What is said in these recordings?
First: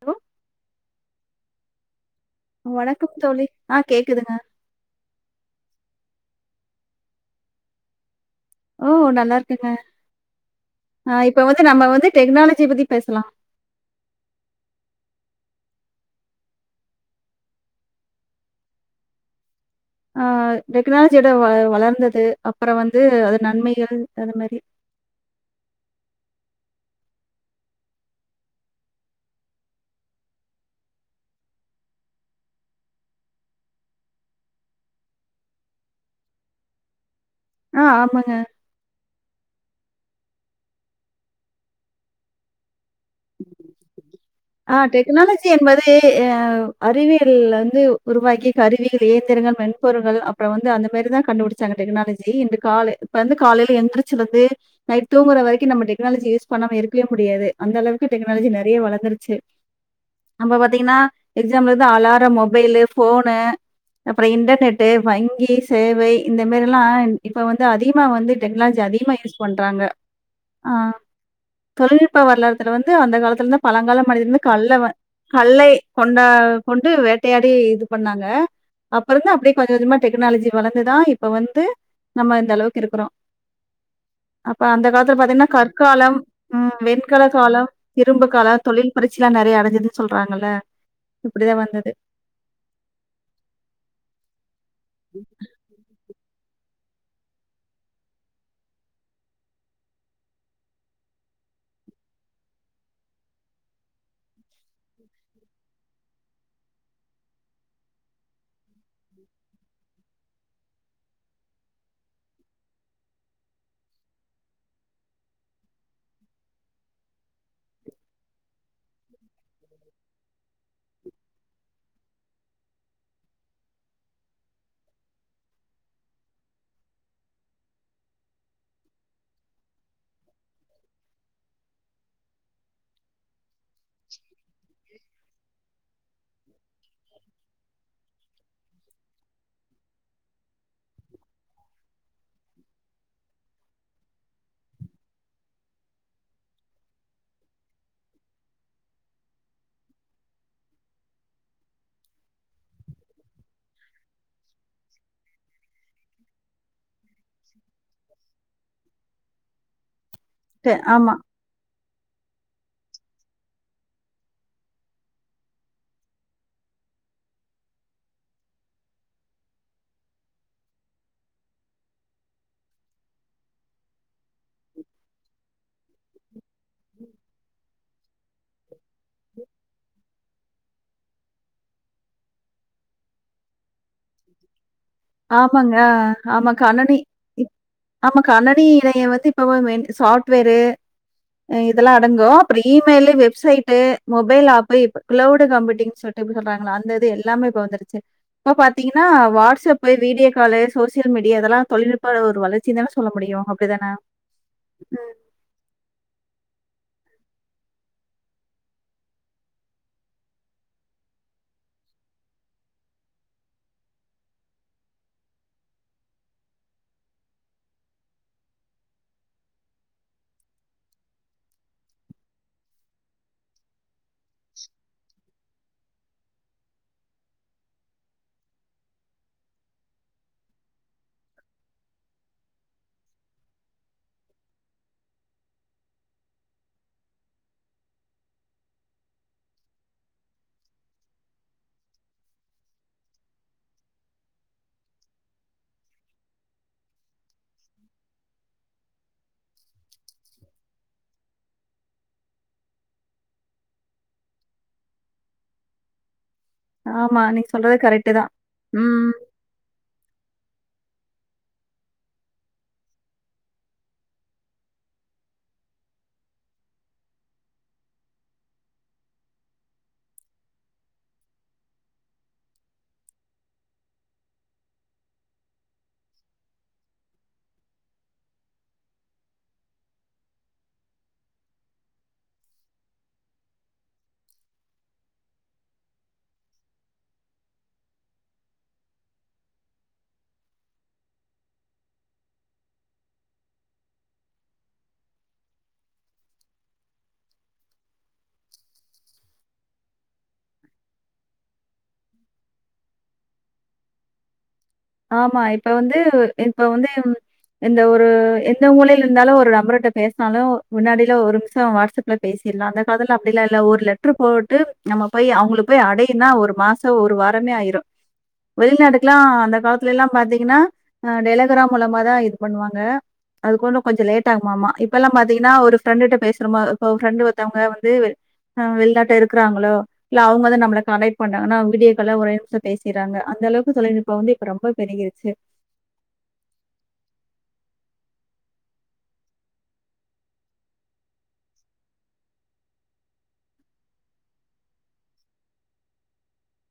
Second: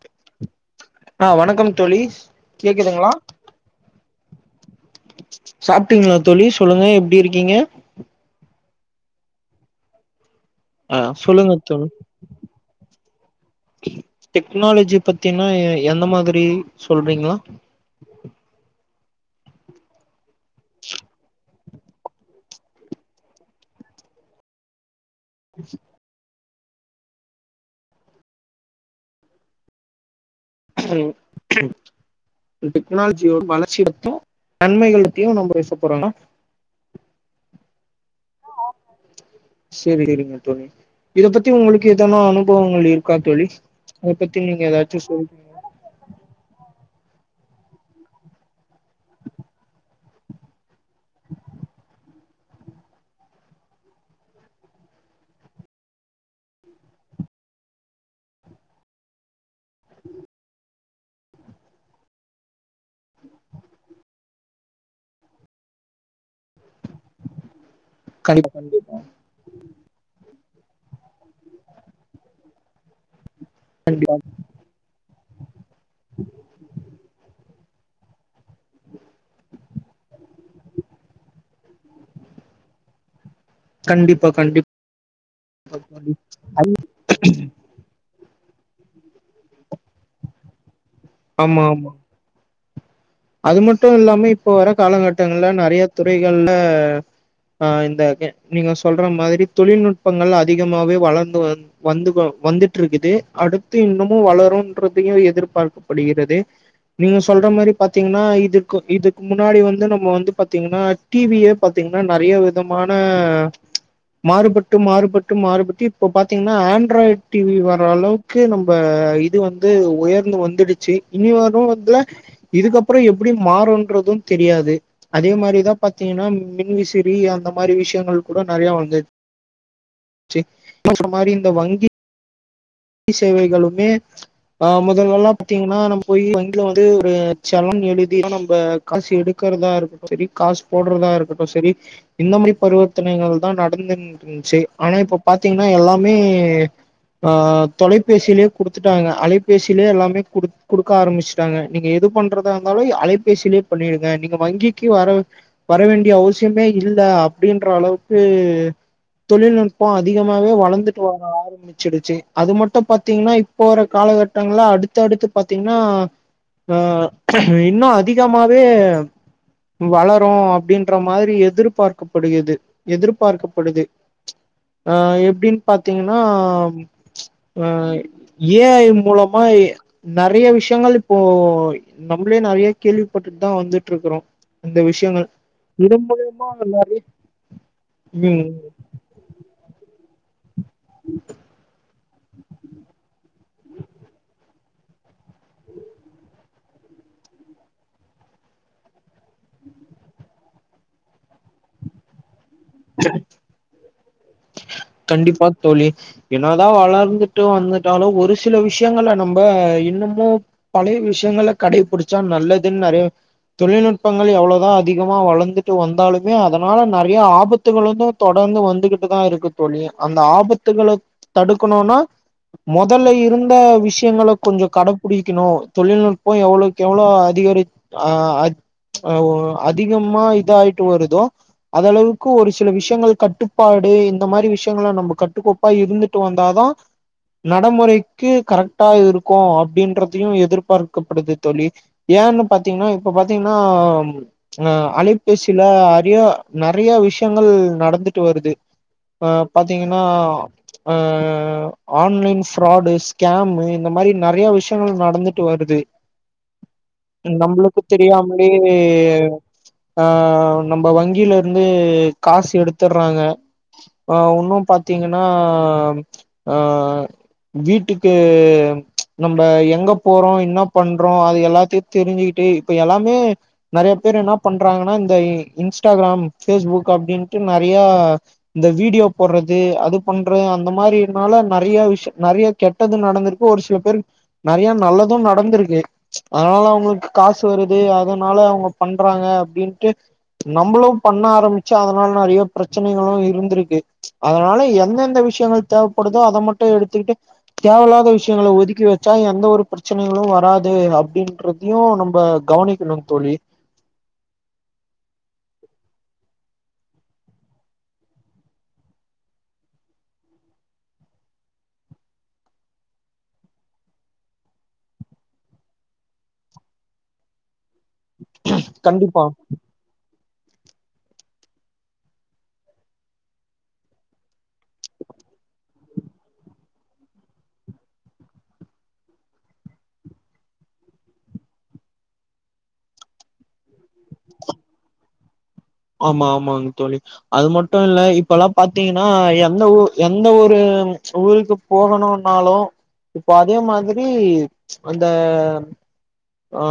Hello ஆ வணக்கம் தோழி கேக்குதுங்களா வணக்கம் தோழி ஆ கேக்குதுங்க சாப்ட்டீங்களா தோழி சொல்லுங்க எப்டி இருக்கீங்க ஓ நல்லா இருக்கங்க ஆ இப்ப சொல்லுங்க வந்து நம்ம தோழி வந்து டெக்னாலஜி பத்தி பேசலா டெக்னாலஜி பத்தீன்னா எ எந்த மாதிரி சொல்றீங்களா ஆ டெக்னாலஜியோட வ வளர்ந்தது அப்புற வந்து அது நன்மைகள் அது மாரி ம் ம் ம் டெக்னாலஜியோட வளர்ச்சியத்து நன்மைகளத்தையு நம்ம பேசப்போறோங்ளா ஆ ஆமாங்க ஆ சரி சரிங்க தோழி இத பத்தி உங்களுக்கு எதனா அனுபவங்கள் இருக்கா தோழி அத பத்தி நீங்க ஏதாச்சு சொல்றீங் டெக்னாலஜி என்பது கெ ஆ அறிவியல் வந்து உருவாக்கி கருவியல் இயந்திரங்கள் மென்பொரு்கள் அப் அப்புற வந்து அந்த மாரிதா கண்டுபுடிச்சாங்க டெக்னாலஜி இந்த கால இப்ப வந்து காலையில எந்திரிச்சதுல இருந்து நைட் தூங்குற வரைக்கு நம்ம டெனாலஜி யூஸ் பண்ணாம இருக்கவே முடியாது அந்த அளவுக்கு டெக்னாலஜி நெறைய வளர்ந்துரு சரி அப்ப பாத்தீங்கன்னா எக்ஸாம்ல இருந்து அலாரம் மொபைலு ஃபோனு அப்புற இன்டர்நெட்டு வங்கி சேவை இந்த மாரிலா இப்ப வந்து அதிகமா வந்து கண்டிப்பா டெக்னாலஜி கண்டிப்பா அதிகமா யூஸ் பண்றாங்க ஆ தொழில்நுட்ப வரலாறுத்துல வந்து அந்த காலத்துல இருந்தா பழங்காலம் கண்டிப்பா இருந்து கல்ல வ கல்லை கொண்டா கொண்டு வேட்டையாடி இது பண்ணாங்க அப்புறந்தா அப்டியே கொஞ்ச கொஞ்சமா டெக்னாலஜி வளர்ந்துதா இப்ப வந்து நம்ம இந்த அளவுக்கு இருக்குறோ கண்டிப்பா அப்ப கண்டிப்பா அந்த காலத்துல பாத்தீங்கன்னா தோழி கற்காலம் ம் வெண்கல காலம் இரும்பு கால தொழில் புரட்சிலா நறைய அடஞ்சதுன் சொல்றாங்கல்ல இப்டிதா ஆமா ஆமா வந்தது அது மட்டு இல்லாம இப்ப வர காலகட்டங்கள்ல நறைய துறைகள்ல ஆ இந்த க நீங்க சொல்ற மாதிரி தொழில்நுட்பங்கள் அதிகமாவே வளர்ந்து வந் வந்துகு வந்துட்டு இருக்குது அடுத்து இன்னமு வளருன்றதையு எதிர்பார்க்கப்படுகிறது நீங்க சொல்ற மாரி பாத்தீங்கன்னா இதுக்கு இதுக்கு முன்னாடி வந்து நம்ம வந்து பாத்தீங்கன்னா டீவியே பாத்தீங்கன்னா நறைய வி தமான மாறுபட்டு மாறுபட்டு மாறுபட்டு இப்போ பாத்தீங்கன்னா ஆண்ட்ராய்டு டிவி வர்ற அளவு க்கு நம்ப இது வந்து உயர்ந்து வந்துடுச்சு இனி வரு வந்து இதுக்கப்புறோ எப்டி மாறுன்றது தெரியாது அதே மாரிதா பாத்தீங்கன்னா மின்விசிறி அந்த மாரி விஷயங்கள் கூட நெறையா வந்துச் ச்சு நீங்க சொன்ன மாரி இந்த வங்கி கி சேவைகளும் மே அ மொதல்லா பாத்தீங்கன்னா நம்ம போய் வங்கில வந்து ஒரு சலான் எழுதி தா நம் ம்ம காசு எடுக்கறதா இருக்கட்டு செரி காசு போட்றதா இருக்கட்டு செரி இந்த மாரி பரிவர்த்தனைகள் தா நடுந்துன்னு இர்ந்துச்சு ஆனா இப்ப பாத்தீங்கன்னா எல்லாமே ஆ ஆ தொலைபேசிலேயு குடுத்துட்டாங்க அலைபேசிலயு எல்லாமே குடுக் குடுக்க ஆரம்பிச்சுட்டாங்க நீங்க எது பண்றதா இருந்தாலு அலை பேசிலயு சொல்லியிருக்கே நீங்க வங்கிக்கி வர வரவேண்டிய அவசியமே இல்ல அப்டீன்ற அளவுக்கு தொழில்நுட்போ அதிகமாவே ட வளந்துட்டு ஆமா. வர ஆரம்பிச்சிடுச்சு அது மட்டு பாத்தீங்கன்னா இப்போ வர காலகட்டங்கள்ல அடுத்து அடுத்து பாத்தீங்ன்னா ஆ இன்னு அதிகமாவே வளரு அப்டின்ற மாதிரி எதிர்பார்க்கப்படுகிறது எதிர்பார்க்கப்படுது அ எப்டின் பாத்தீங்கன்னா ஆ ஏ ஐ மூலமா நெறைய விஷயங்கள் இப்போ நம்மளே நெறைய கேள்விப்பட்டுட்டு தா வந்துட் ட்ருக்குறோ இந்த விஷயங்கள் ஆமாங்க. ஆ ஆமா கணனி ம் இத ஏ இப்ப வந்து மெயின்டைன் சாஃப்ட்வேரு அ இதல்லா அடங்கு அப்பறோ இமெயிலு வெப்சைட்டு மொபைல் ஆப் இப்ப க்ளவுடு கம்ப்யூட்டிங் சொல்லி எப்டி சொல்றாங்கள அந்த இது எல்லாமே இப்ப வந்துருச்சுங் இப்ப பாத் தீங்ன்னா WhatsApp video call social media இதெல்லா தொழில்நுட்ப ஒரு வளர்ச் சி தானா சொல்ல முடியு அப்டிதானா கண்டிப்பா தோழி என்னதா வளர்ந்துட்டு வந்துட்டாலு ஒரு சில விஷயங்கள நம்ப இன்னுமும் பழைய விஷயங்கள கடைபுடிச்சா நல்லதுன் நெறைய தொழில்நுட்பங்கள் எவ்ளோதா அதிகமா வளந்துட்டு வந்தாலுமே அதனால நெறைய ஆபத் துகளுக்கு தொடர்ந்து வந்துகிட்டு தா இருக்குத் தோழி அந்த ஆபத்துகள தடுக்கணுன்னா மொதல்ல இருந்த விஷயங்கள கொஞ்ச கடைபிடிக்கணு தொழில்நுட்போ எவ்ளோக் எவ்ளோ அதிகரிச் அ அத் ஓ அதிகமா இதாயிட்டு வருதோ அதளவுக் க்கு ஒரு சில விஷயங்கள் கட்டுப்பாடு இந்த மாரி விஷயங்கள நம்ம கட்டுக்கோப்பா இருந்துட்டு வந்தா தா நடமுறைக்கு கரெக்டா இது இருக்கு அப்டின்றதையு எதிர்பார்க்கப்படுது தோழி ஏன்னு பாத்தீங்கன்னா இப்ப பாத்தீங்கன்னா அ அலைபேசில ஆடியோ நெறைய விஷயங்கள் நடந்துட்டு வருது ப்ப பாத்தீங்கன்னா அ ஆன்லைன் ஃப்ராடு ஸ்கேமு இந்த மாரி நெறைய விஷயங்கள் நடந்துட்டு வருது ஆமா. நீங்க சொல்றது நம்மளுக்கு கரெக்ட்டு தான். தெரியாமலே ம். ஆ நம்ம வங்கில இருந்து காசு எடுத்துர்றாங்க ஆ ஒண்ணு பாத்தீங்கன்னா அ வீட்டுக்கு நம்ப எங்க போறோ என்ன பண்றோ அது எல்லாத்தையு தெருஞ்சுக்கிட்டு இப்ப எல்லாமே நெறைய பேர் என்ன பண்றாங்கன்னா இந்த இன்ஸ்டாகிராம் பேஸ்புக் க்கு அப்டின்ட்டு நெறையா இந்த வீடியோ போட்றது அது பண்ற அந்த மாரினால நெறைய விஷ்யோ நெறைய கெட்டது நடந்துருக்கு ஒரு சில பேருக் நெறைய நல்லது நடந்துருக்கு அதுனால அவுங்களுக்கு காசு வருது அதுனால அவாங்க பண்றாங்க அப்டின்ட்டு நம்மளு பண்ண ஆரம்பிச்சா அதனால நெறையா பிரச்சனைகளு இருந்திருக்கு அதனால எந்தெந்த விஷ்யங்கள் தேவைப்படுதோ அத மட்டு எடுத்துகிட்டு தேவயில்லாத விஷ்யங்கள ஒதுக்கி வெச்சா எந்த ஒரு பிரச்சனைகளு வராது அப்டின்ற தயு நம்ப கவனிக்கணுந் தோழி ஆமா இப்ப வந்து இப்ப வந்து எந்த ஒரு எந்த மூலைல இருந்தாலு ஒரு நபர்கிட்ட பேசினாலு முன்னாடியெல்லா ஒரு நிமிஷோ வாட்ஸ் அப் ல பேசிர்லா அந்தகாலத்துல அப்டியெல்லா இல்ல ஒரு லெட்டரு போட்டு நம்ம போய் அவுங்களுக்கு போய் அடையுனா ஒரு மாசோ த்தோ ஒரு வாரமே ஆயிரு வெளிநாடுகல்லா கண்டிப்பா அந்த ஸ்டேஜ்ல எல்லா பாத்தீங்கன்னா டெலகிராம் மூலமாதா இது பண்ணுவாங்க அதுக்குன்னு கொஞ்சோ லேட் ஆகுமாமா இப்பல்லா பாத்தீங்கனா ஒரு ஃப்ரெண்டுட்ட பேசறமா இப்ப ஒரு ஃப்ரெண்டு ஒருத்தவங்க வந்து ஆ வெளிநாட்ட இருக்கறாங்ளோ இல்ல அவுங்க வந்த நம்ள காண்டெக்ட் பண்ணாங்னா வீடியோ கால்ல ஒரே நிமிஷோ பேசிர்றாங்க அந்தளவுக்கு தொழில்நுட்போ வந்து இப்ப ரொம்ப பெருகிருச்சு ஆமா ஆமாங் தோழி அது மட்டு இல்ல இப்பல்லா பாத்தீங்னா எந்த ஊ எந்த ஒரு ஊருக்கு போகணுனாலு இப்போ அதே மாதிரி அந்த ஆ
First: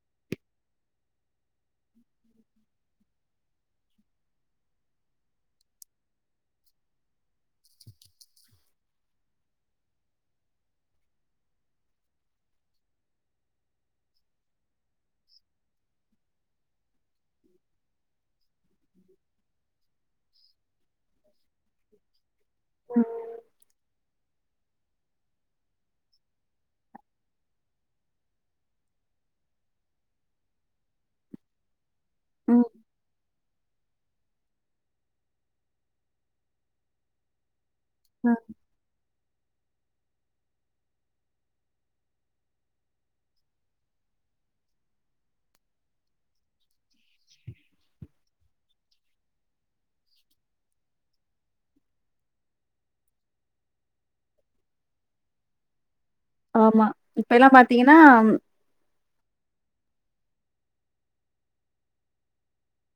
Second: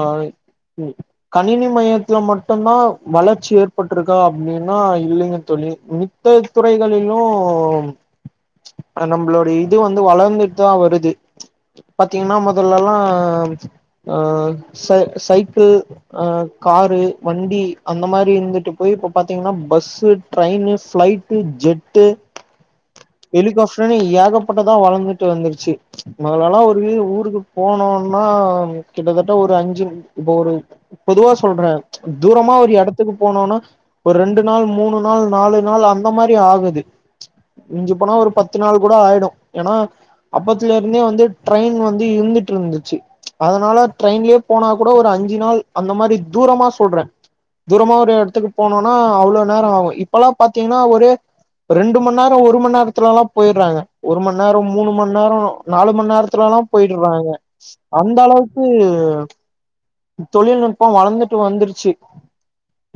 கணினி மையத்துல மட்டுந்தா வளர்ச்சி ஏற் பட்டிருக்கா அப்டின்னா இல்லைங்க தோழி மித்த துறைகளிலு நம்மளோட இது வந்து வளந்துட்தா வருது பத்தீங்னா மொதல்லல்லா அ சை சைக்கிள் அ காரு வண்டி அந்த மாரி இருந்து ட்டு போய் இப்ப பாத்தீங்னா பஸ்ஸு, ட்ரெயின்னு, ஃபிளை ட்டு, ஜெட்டு, ஹெலிகாப்ஃனு ஏகப்பட்டதா வளந்துட்டு வந்திருச்சு மொதலல்லா ஒரு ஊருக்கு போனோனா கிட்டத்தட்ட ஒரு அஞ்சு இப்ப ஒரு பொதுவா சொல்ற தூரமா ம். ஒரு எடத்துக்கு போனுனா ஒரு ரெண்டு நாள் மூணு நாள் நாலு நாள் அந்த மாரி ஆகுது மிஞ்ஜி போனா ஒரு ம். பத்து நாள் கூட ஆயிடு ஏனா அப்பத்திலிருந்தே வந்து ட்ரெயின் வந்து இருந்துட்டு இருந்துச்சு அதனால ட்ரெயின்லயே போனா கூட ஒரு அஞ்சு நாள் அந்த மாரி தூரமா சொல்றன் தூரமா ஒரு எடத்துக்கு போனுனா அவ்வோ நேரோ ஆகு இப்பல்லா பாத்தீங்னா ஒரே ரெண்டு மண் நேரோ ஒரு மண் நேரத்துலல்லா போயிர்றாங்க ஒரு மணி நேரோ மூணு மணி நேரோ நாலு மண் நேர த்துலல்லா ஆமா. போயிடறாங்க இப்பல்லாம் பாத்தீங்கன்னா, அந்த அளவுக்கு தொழில்நுட்போ வளந்துட்டு வந்துருச்சு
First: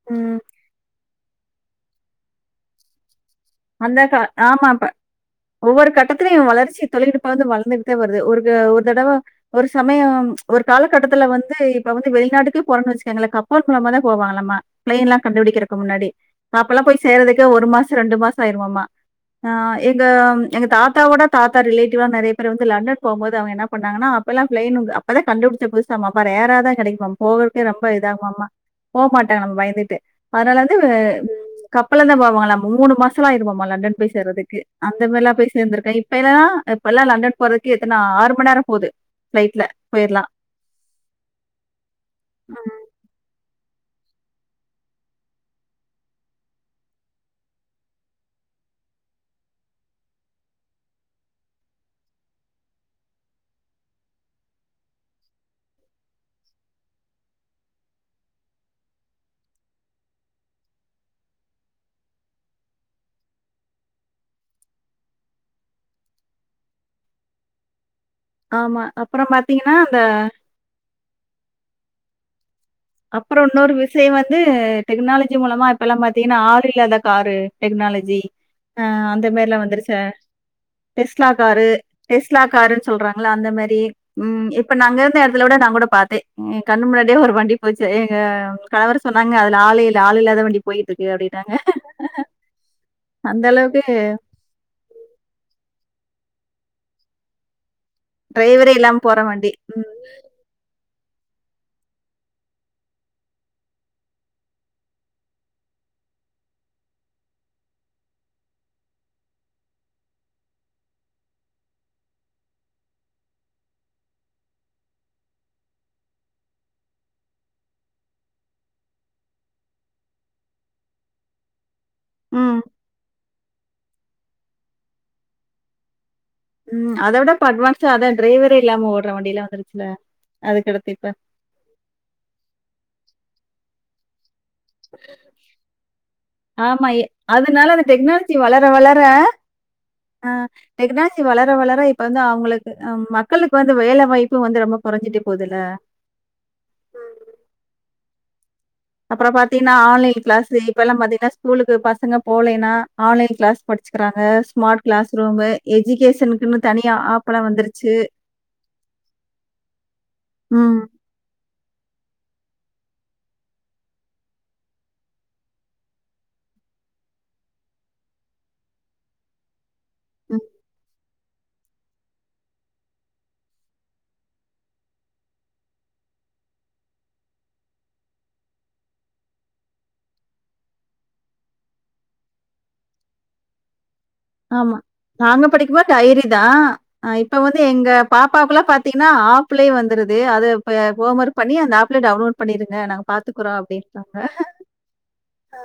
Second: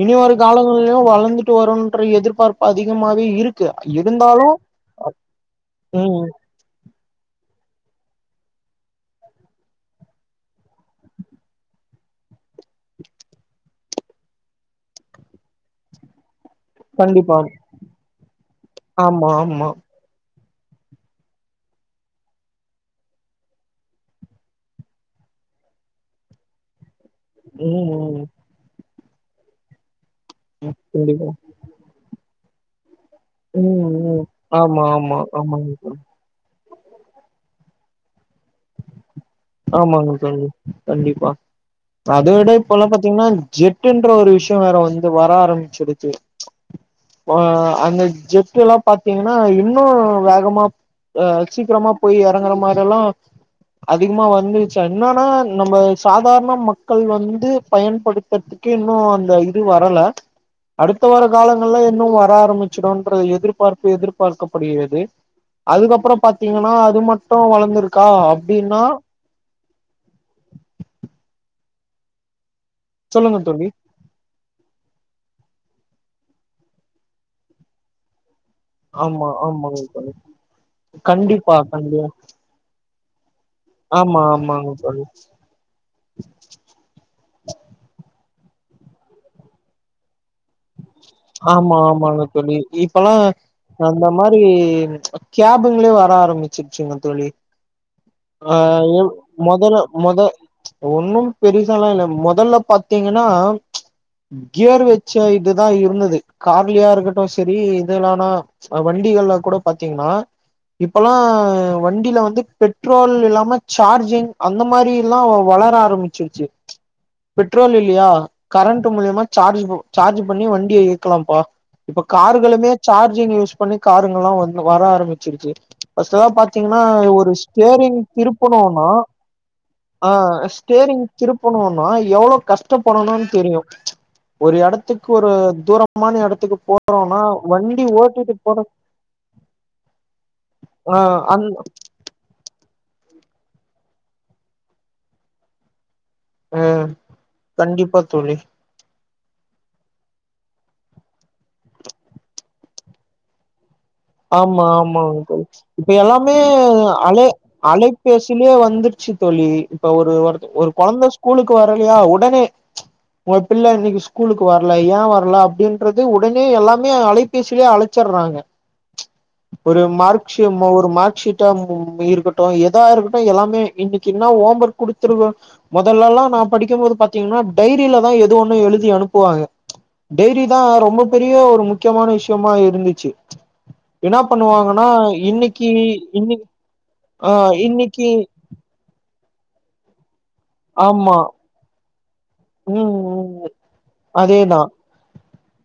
இனி வரு ம் காலங்களிலு வளந்து துட்டு வருன்ற எதிர்பார்ப்பு அதிகமாவே இருக் அந்த கா ஆமாப்ப ஒவ்வொரு ம் கட்டத்திலையு இவன் வளர்ச்சி தொழில்நுட்ப்பா வந்து வளந்துகிட்டுதா வருது ஒருக ஒரு தடவ ஒரு சமயோ ஒரு காலகட்டத்துல வந்து இப்ப வந்து வெளிநாட்டுக்கே போறன்னு வொச்சுக்கோங்ளே கப்பல் மூலமாதா போவாங்களமா ப்ளைன்னல்லா கண்டுபிடிக்கிறக்கு முன்னாடி அப்பல்லா போய் கண்டிப்பா சேர்றதக்கே ஒரு மாசோ ரெண்டு மாசோ ஆயிருமாமா ஆமா ஆ ஆமா எ இந்த எங்க தாத்தா ஓட தாத்தா ரிலேட்டிவ்லா நெறையா பேர் வந்து லண்டன் போம்போது அவுங்க என்ன பண்ணாங்னா அப்பல்லா ப்ளைனுங்க அப் பதா கண்டுபிடிச்ச புதுசாமா அப்ப ரேறாதா கெடைக்குமாம் போறர்கே ரொம்ப ம் ம் இதாகுமாமா போ மாட்டாங்கலாமா பயந்துட்டே அதனால வந்து இ கண்டிப்பா கப்பல்தா போவாங்களாமா மூணு மாசோல்லா ஆயிருமாமா ம் லண்டன் போய் ம் சேர்றதுக்கு ஆமா அந்த ஆமா மாரில்லா போய் ஆமாங்க சேந்திருக்கா தோழி இப் இப்ப என்னன்னா இப்பல்லா லண்டன் போர்றதுக்கே எத்தனா ஆறு மண் நேரோ போது ஆமாங் தோழி கண்டிப்பா அத விட இப்போல்லா பாத்தீங்னா ஜெட்டின்ற ஒரு விஷயோ வேற வந்து வர ஆரம்பிச்சிடுச்சு [inaudible] ஆ அந்த ஜெட்டு எல்லா பாத்தீங்கனா இன்னு வேகமாப் அ சீக்கிரமா போய் எறங்குற மாரில்லா அதிகமா வந்து ச்ச என்னன்னா நம்ம சாதாரண மக்கள் வந்து பயன்படுத்த க்கு இன்னு அந்த இது வரல அடுத்த வர காலங்கள்லா இன்னு வர ஆரம்பிச்சிடுன்ற எதிர்பார்ப்பு எதிர்பார்க்கப்படுகிறது அதுக்கப்பறோ பாத்தீங்கனா அது மட்டு வளந்துருக்கா ஆமா அப்பறோ பாத்தீங்கனா அந்த சொல்லுங்க அப்பறோ தோழி இன்னோரு விஸ் சே வந்து டெக்னாலஜி மூலமா இப்பலா பாத்தீங்கனா ஆளு இல்லாத காரு டெக்னாலஜி ஆ அந்த ஆமா மாதிரில்லா ஆமாங்க வந்துருச்சா டெஸ்லா கண்டிப்பா காரு கண்டிப்பா டெஸ்லா காருன் சொல்றாங்களா அந்த மாதிரி ஆமா ம் இப்ப ஆமாங்க நா தோழி அங்க இருந்த சில விட நா கூட பாத்தே கண்ணு முன்னாடியே ஒரு வண்டி போச்சு எங்க கணவர் சொன்னாங்க அதுல ஆளே இல்ல ஆளு இல்லாத வண்டி போய்ட்டுருக்கு அப்டின் ஆமா ஆமாங்க தோழி இப்பல்லா அந்த அளவுக்கு அந்த மாதி கேபுங்களு வர ஆரம்பிச்சிருச்சுங்க தோழி ஆ டிரைவரே இல்லாம ம் போற வண்டி மொதல ம் மொத ஒன்னும் பெருசால்லா இல்ல மொதல்ல பாத்தீங்கன்னா கியர் வச்சு இதுதா இருந்தது கார்லையா இருக்கட்டு சரி இதுலானா வண்டிகள்ல கூட பாத்தீங்கன்னா இப்பல்லா வண்டியில வந்து பெட்ரோல் இல்லாம சார்ஜிங் அந் இந்த மாரி எல்லா வளர ஆரம்பிச்சிருச்சு பெட்ரோல் இல்லையா கரண்ட் மூலியமா சார்ஜ் சார்ஜ் பண்ணி வண்டிய க்கலாம்ப்பா இப்ப ம் கார்களுமே சார்ஜிங் யூஸ் பண்ணி காருங்கல்லா வந்து வர ஆரம்பிச்சிருச்சு ஃபஸ்ட்டு எல்லா பா பாத்தீங்கன்னா ம் அத விட ஒரு இப்ப அட்வான்ஸா ஸ்டேரிங் அதா டிரைவரே இல்லாம திருப்பணுன்னா ஓடுற வண்டிலா வந்துருச்சுல ஆ அதுக்கடுத்து ஸ்டேரிங் இப்ப திருப் திருப்பனுன்னா எவ்வளோ கஷ்டப்படணுன் தெரியு ஒரு எடத்துக்கு ஒரு தூரோ ஆமா அதனால அந்த ஓட்டிட்டு டெக்னாலஜி போற வளர வளர ஆ ஆ டெக்னாலஜி அந் வளர வளர இல்ல இப்ப வந்து அவுங்களுக்கு மக்களுக்கு வந்து வேல வாய்ப்பு வந்து ரொம்ப கொறஞ்சிட்டே போதுல்ல ம் கண்டிப்பா தோழி அப்பறோ பாத்தீங்கன்னா ஆன்லைன் கிளாஸ் இப்பெல்லா பாத்தீங்கன்னா ஸ்கூலுக்கு பசங்க போலைன்னா ஆன்லைன் கிளாஸ் படிச்சுக்கிறாங்க. ஆமா ஸ்மார்ட் ஆமா கிளாஸ் ரூமு இப்ப எல்லாமே எஜுகேஷனுக்குன்னு தனியா அலை ஆப்பெல்லாம் வந்துருச்சு. அலைபேசிலேயே வந்துட் ச்சு தோழி இப்ப ஒரு ஒரு ம், கொழந்த ஸ்கூலுக்கு வரலையா உடனே ஒரு பிள்ள இன்னைக்கு ஸ்கூலுக்கு வரல ஏ வரல அப்டின்றது உடனே எல்லாமே அழை பேசிலயே அழச்சுற்றாங்க ஒரு ம். மார்க்ஸ்யமோ ஒரு மார்க் ஷீட் ட்டம் இருக்கட்டு எதா இருக்கட்டு எல்லாமே இன்னைக்கு என்ன ஹோம் ஒர்க் குடுத்துருவ மொதல்லல்லா நா படிக்கும்போது பாத்தீங்கனா டைரியில தா எதோ ஒன்னு எழுதி அனுப்புவாங்க டைரி தா ரொம்ப பெரிய ஒரு முக்கியமான விஷயமா இருந்துச்சு என்ன ஆமா பண்ணுவாங்கன்னா நாங்க இன்னைக்கு படிக்கும் போது டைரி இன்னைக் தா ஆ இப்ப வந்து எங்க இன்னிக்கி பாப்பாவுக்குலா பாத் தீங்னா ஆப்லேயே வந்துருது அத அ ஆமா ஹோம் ஒர்க் பண்ணி அந்த ஆப்லே டவுன்லோட் பண்ணிருங்க ம் நாங்க ம் பாத்துக்குறோ அப்டிப்பாங்க அதேதா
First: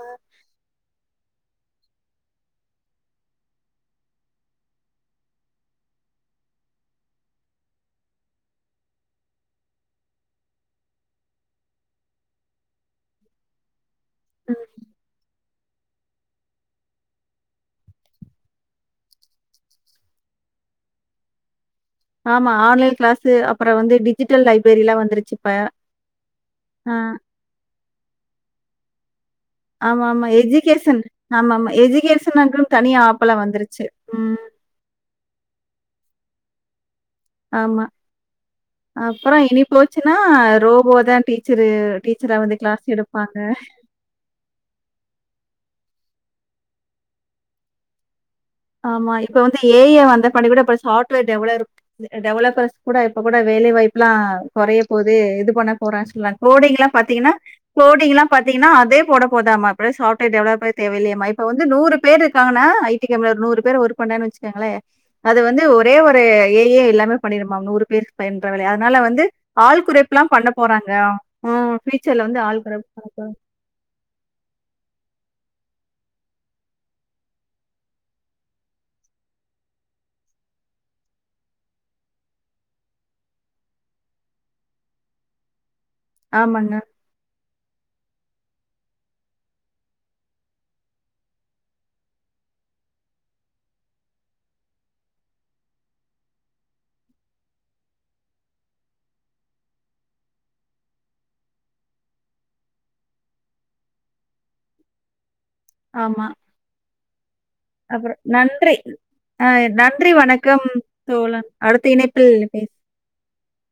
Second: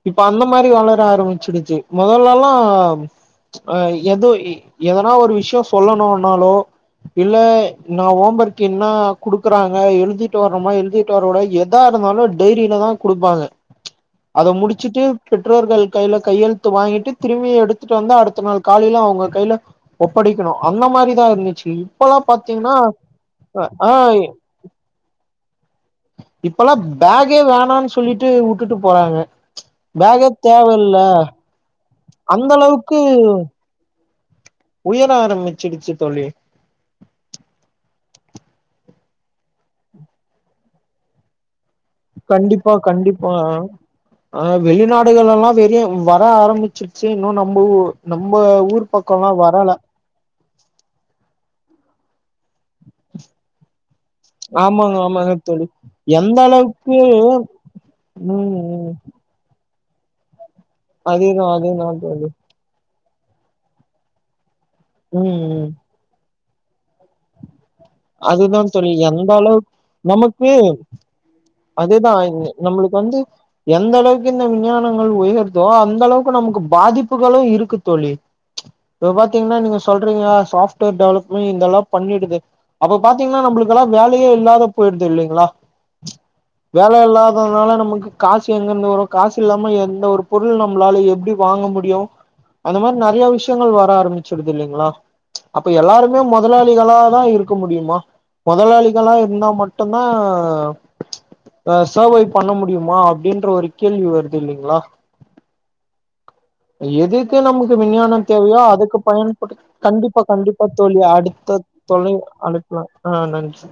இப்ப அந்த மாரி வளர ஆரம்பிச்சடுச்சு முதல்லல்லா அஹ் எதோ எதனா ஒரு விஷயம் சொல்லணும்னாலோ இல்ல நா ஹோம் ஒர்க் என்ன குடுக்குறாங்க எழுதிட்டு வரோமா எழுதிட்டு வர கூட எ எதா இருந்தாலும் டைரியில தா கொடுப்பாங்க அத ம். முடிச்சுட்டு பெற்றோர்கள் கையில கையெழு து வாங்கிட்டு திரும்பி எடுத்துட்டு வந்து அடுத்த நாள் காலையில அவங்க கையில ஒப்படைக்கணு அந்த மாரிதா இருந்துச்சு இப்பல்லா ஆமா பாத்தீங்கன்னா ஆன்லைன் கிளாஸ் அ அப்புறோ ஆ வந்து டிஜிட்டல் லைப்ரரி எல்லா வந்துருச்சு இப்ப இப்பல்லா ஆ பேக்கே வேணாம்னு சொல்லிட்டு வுட்டுட்டு போறாங்க ஆமா பேகே ஆமா எஜுகேஷன் தேவயில்ல ஆமா ஆமா அந்த எஜுகேஷன்க்கு அளவுக்கு தனியா ஆப்பலா வந்துருச்சு உயர ஆரம்பிச்சிடுச்சு தோழி ஆமா அப்புறோ இனி போச்சுன்னா ரோபோ தா டீச்சரு டீச்சரா வந்து கண்டிப்பா கிளாஸ் கண்டிப்பா எடுப்பாங்க ஆ வெளிநாடுகள் எல்லா வெளிய வர ஆரம்பிச்சி இன்னு நம்ம ஊர் நம்ம ஊர் பக்கம்லா வரல பண்ணி கூட அப்ப சாஃப்வேர் டெல டெவலப்பர் கூட இப்ப கூட வேலைவாய்ப்பு எல்லா குறய ஆமாங்க போது ஆமாங்க இது தோழி பண்ண போறேன்னு எந்த சொன்னாங் கோடைல்லா அளவுக்கு பாத்தீங்கன்னா கோடைக்கில்லா ம் பாத்தீங்கன்னா ம் அதே போட போதாம இருக்கு சாப்ட்வேர் டெவலப்பர் தேவையில்லையாம் அதேதா இப்ப வந்து அதேதா நூறு பேர் தோழி இருக்காங்கன்னா ஐ டி கம்பெனில நூறு பேர் வொர்க் பண்ணா வச்சிக்கோங்களே ம் அது வந்து ம் ஒரே ஒரு ஏ ஏ எல்லாமே பண்ணிருமா நூறு பேர் பண்ற அதுதா வேலைய தோழி அதனால வந்து எந்த அளவு ஆள் குறைப்புலா பண்ண நமக்கு போறாங்க ஆ அதுதா ஃபியூச்சர்லே வந்து ஆளு குறைப்பு நம்மளுக்கு பண்ண வந்து போறாங்க எந்த அளவுக்கு இந்த விஞ்ஞானங்கள் உயருதோ அந்த அளவுக்கு நமக்கு பாதிப்புகளு இருக்குது தோழி இப்ப பாத்தீங்கன்னா நீங்க சொல்றீங்க சாப்ட்வேர் டெவலப்மே இதெல்லா பண்ணிடுது அப்ப பாத்தீங்கன்னா நம்மளுக்கெல்லா வேலையே இல்லாத போயிடுது இல்லேங்களா ஆமாங்க. வேலை இல்லாத அதனால நமக்கு காசு எங்க இருந்து வரும் காசு இல்லாம எந்த ஒரு பொருள் நம்மளால எப்டி வாங்க முடியும் அந்த மாரி நிறைய விஷயங்கள் வர ஆரம்பிச்சிடுது இல்லேங்களா அப்ப எல்லாருமே முதலாளிகளாதா இருக்க முடியுமா முதலாளிகளா இருந்தா மட்டும்தா சர்வே பண்ண முடியுமா அப்டின்ற ஒரு கேள்வி வருது இல்லேங்களா ஆமா எதுக்கு நமக்கு விஞ்ஞான அப்புறம் தேவையோ நன்றி. அதுக்கு அ பயன்பட்டு நன்றி, கண்டிப்பா வணக்கம் கண்டிப்பா தோழி தோழன். அடுத்தது அடுத்த தோழி இணைப்பில் பேச அழைக்கலா ஆ நன்றி